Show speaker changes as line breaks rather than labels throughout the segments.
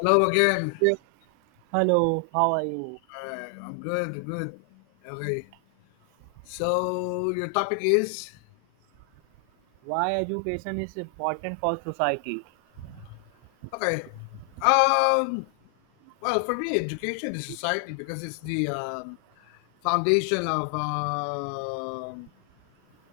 Hello again.
Yeah. Hello, how are you?
Alright, I'm good. Good. Okay. So your topic is.
Why education is important for society?
Okay. Um. Well, for me, education is society because it's the foundation of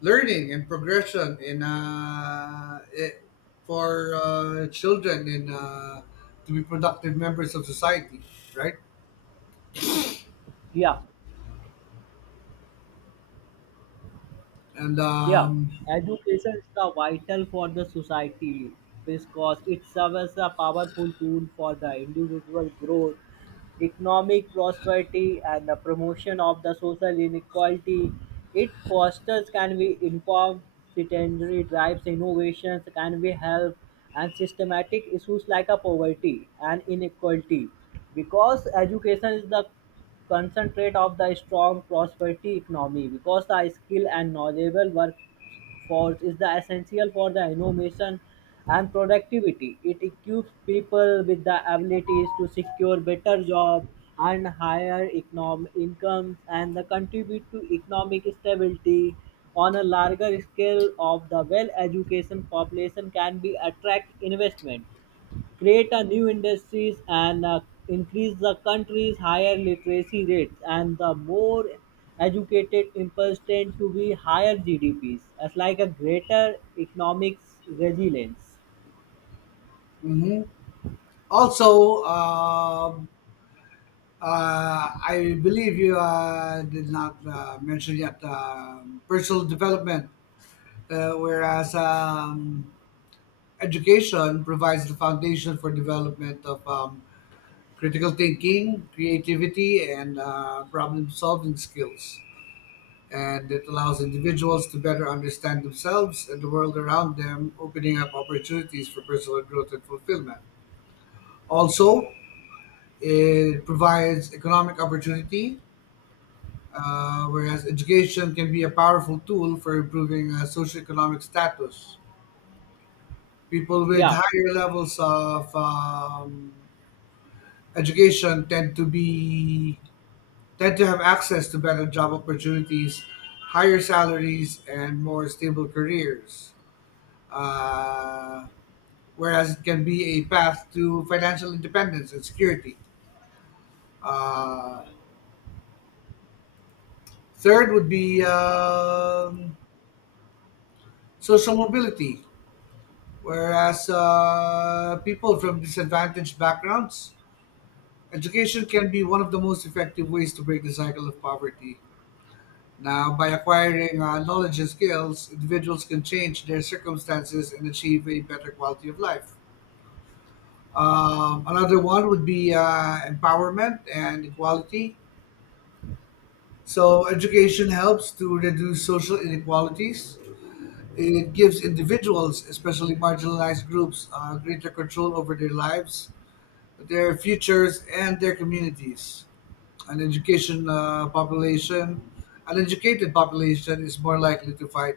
learning and progression in it, for children in to be productive members of society, right?
Yeah,
And
yeah.
um,
Education is the vital for the society, because it serves as a powerful tool for the individual growth, economic prosperity, and the promotion of the social inequality. It fosters can we inform citizenry drives innovations, can we help and systematic issues like a poverty and inequality. Because education is the concentrate of the strong prosperity economy, because the skill and knowledgeable work force is the essential for the innovation and productivity. It equips people with the abilities to secure better jobs and higher economic incomes and the contribute to economic stability on a larger scale of the well educated population can be attract investment, create a new industries and increase the country's higher literacy rates and the more educated impulse tend to be higher GDPs as like a greater economic resilience.
mhm, also, I believe you did not mention yet personal development, whereas education provides the foundation for development of critical thinking, creativity, and problem solving skills. And it allows individuals to better understand themselves and the world around them, opening up opportunities for personal growth and fulfillment. Also, it provides economic opportunity, whereas education can be a powerful tool for improving socioeconomic status. People with
Yeah,
higher levels of education tend to have access to better job opportunities, higher salaries, and more stable careers. Uh, Whereas it can be a path to financial independence and security. Uh, Third would be social mobility. Whereas people from disadvantaged backgrounds, education can be one of the most effective ways to break the cycle of poverty. Now, by acquiring knowledge and skills, individuals can change their circumstances and achieve a better quality of life. Another one would be empowerment and equality. So, education helps to reduce social inequalities. It gives individuals, especially marginalized groups, greater control over their lives, their futures, and their communities. An education uh, population, an educated population is more likely to fight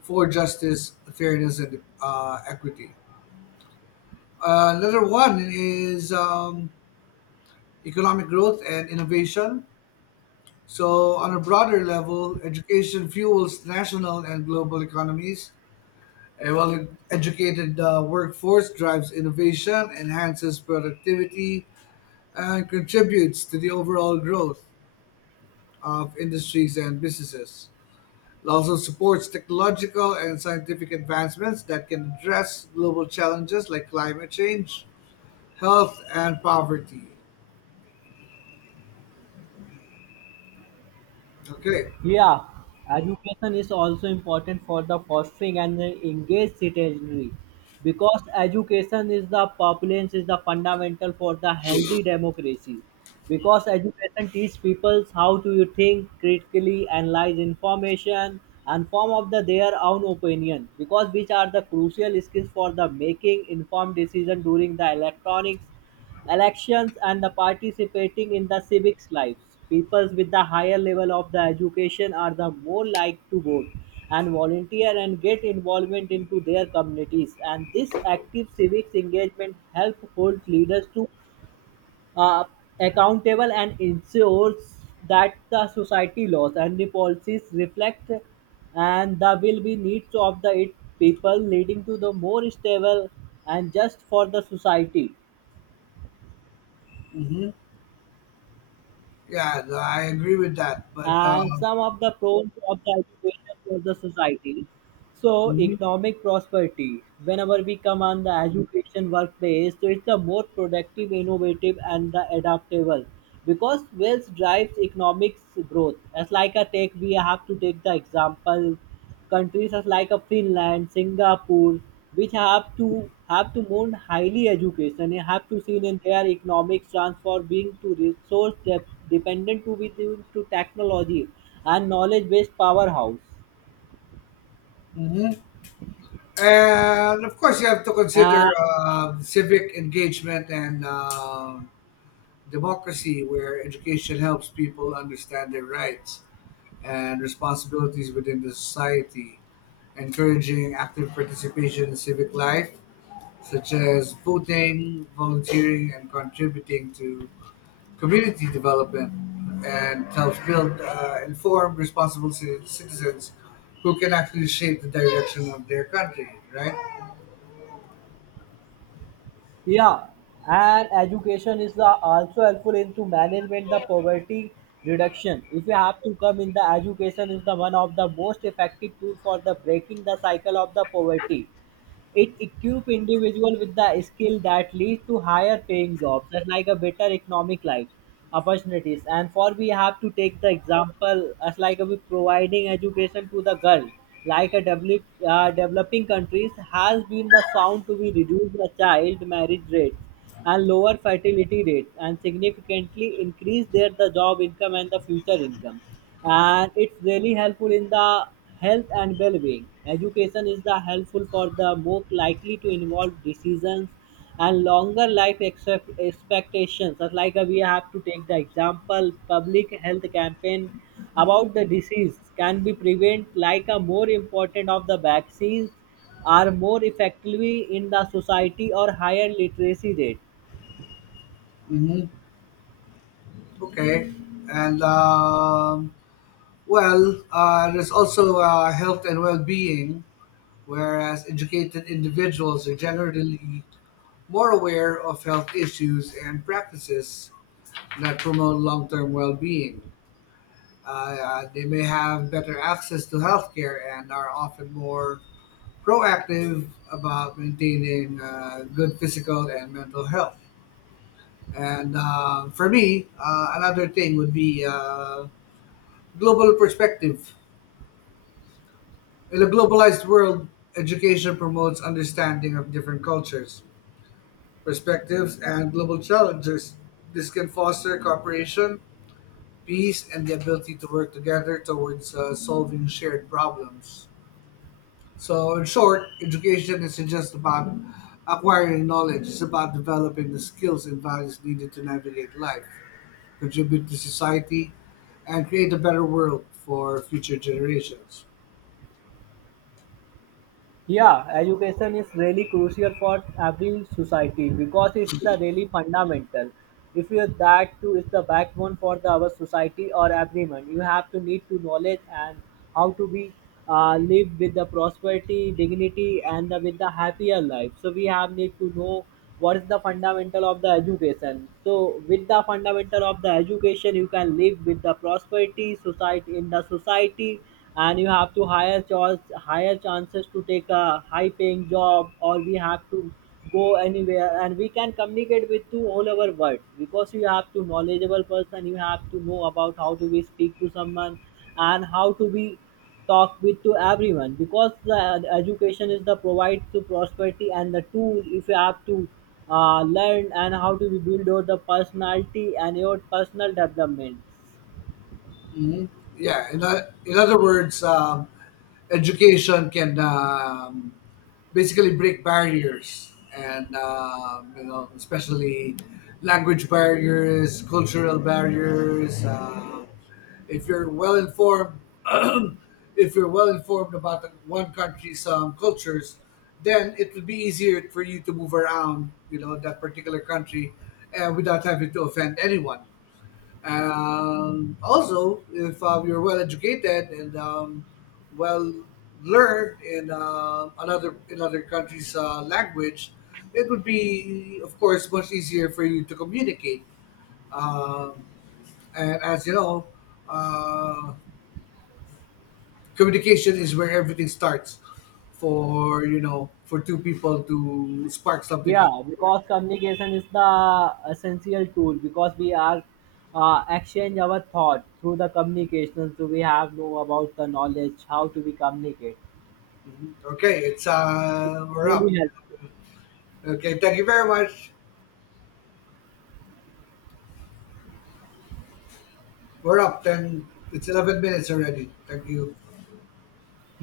for justice, fairness, and equity. Another one is economic growth and innovation. So, on a broader level, education fuels national and global economies. A well educated workforce drives innovation, enhances productivity, and contributes to the overall growth of industries and businesses. It also supports technological and scientific advancements that can address global challenges like climate change, health, and poverty. Okay.
yeah, education is also important for the fostering and the engaged citizenry, because education is the populace is the fundamental for the healthy democracy. Because education teaches people how to you think critically, analyze information, and form of the their own opinion. Because which are the crucial skills for the making informed decision during the electronics elections and the participating in the civics lives. Peoples with the higher level of the education are the more like to vote and volunteer and get involvement into their communities. And this active civics engagement help hold leaders to uh, accountable and ensures that the society laws and the policies reflect and the will be needs of the it people, leading to the more stable and just for the society.
Hmm, yeah, I agree with that. But,
And some of the pros of the education for the society. So
mhm,
economic prosperity. Whenever we come on the education workplace, so it's a more productive, innovative, and the adaptable, because wealth drives economics growth. As like a take, we have to take the example. Countries are like a Finland, Singapore, which have to more highly education. They have to seen in their economic transfer being to resource dependent to be due to technology and knowledge based powerhouse.
mhm, and of course, you have to
And
consider civic engagement and democracy, where education helps people understand their rights and responsibilities within the society, encouraging active participation in civic life, such as voting, volunteering, and contributing to community development, and helps build informed, responsible citizens who can actually shape the direction of their country, right?
yeah, and education is the also helpful into management the poverty reduction. If you have to come in the education is the one of the most effective tool for the breaking the cycle of the poverty. It equip individual with the skill that leads to higher paying jobs, just like a better economic life opportunities. And for we have to take the example as like we providing education to the girl, like a developing countries has been the sound to be reduce the child marriage rates and lower fertility rates and significantly increase their the job income and the future income. And it's really helpful in the health and well-being. Education is the helpful for the more likely to involve decisions and longer life expectations. Just like we have to take the example public health campaign about the disease can be prevent, like a more important of the vaccines are more effectively in the society or higher literacy rate.
Hmm. Okay. And, well, there's also health and well being, whereas educated individuals are generally more aware of health issues and practices that promote long-term well-being. They may have better access to healthcare and are often more proactive about maintaining good physical and mental health. And for me, another thing would be global perspective. In a globalized world, education promotes understanding of different cultures, perspectives, and global challenges. This can foster cooperation, peace, and the ability to work together towards solving shared problems. So, in short, education isn't just about acquiring knowledge, it's about developing the skills and values needed to navigate life, contribute to society, and create a better world for future generations.
Yeah, education is really crucial for every society, because it's the really fundamental. If you that too is the backbone for the our society or everyone, you have to need to knowledge and how to be live with the prosperity, dignity, and the, with the happier life. So we have need to know what is the fundamental of the education, so with the fundamental of the education you can live with the prosperity society in the society. And you have to higher chances to take a high paying job, or we have to go anywhere and we can communicate with to all over world, because you have to knowledgeable person, you have to know about how to be speak to someone and how to be talk with to everyone, because the education is the provide to prosperity and the tool if you have to learn and how to be build your the personality and your personal development.
Mhm. Yeah. In other words, education can basically break barriers, and especially language barriers, cultural barriers. If you're well informed, if you're well informed about the one country's cultures, then it would be easier for you to move around, that particular country, and without having to offend anyone. Also, if you're well educated and well learned in other country's language, it would be, of course, much easier for you to communicate. Um, and, as you know, uh, communication is where everything starts for you know for two people to spark something up.
Yeah, because communication is the essential tool, because we are exchange our thought through the communication, so we have know about the knowledge how to be communicate
Mhm. Okay, it's we're up.
really help.
Okay, thank you very much. We're up 10. It's 11 minutes already. Thank you.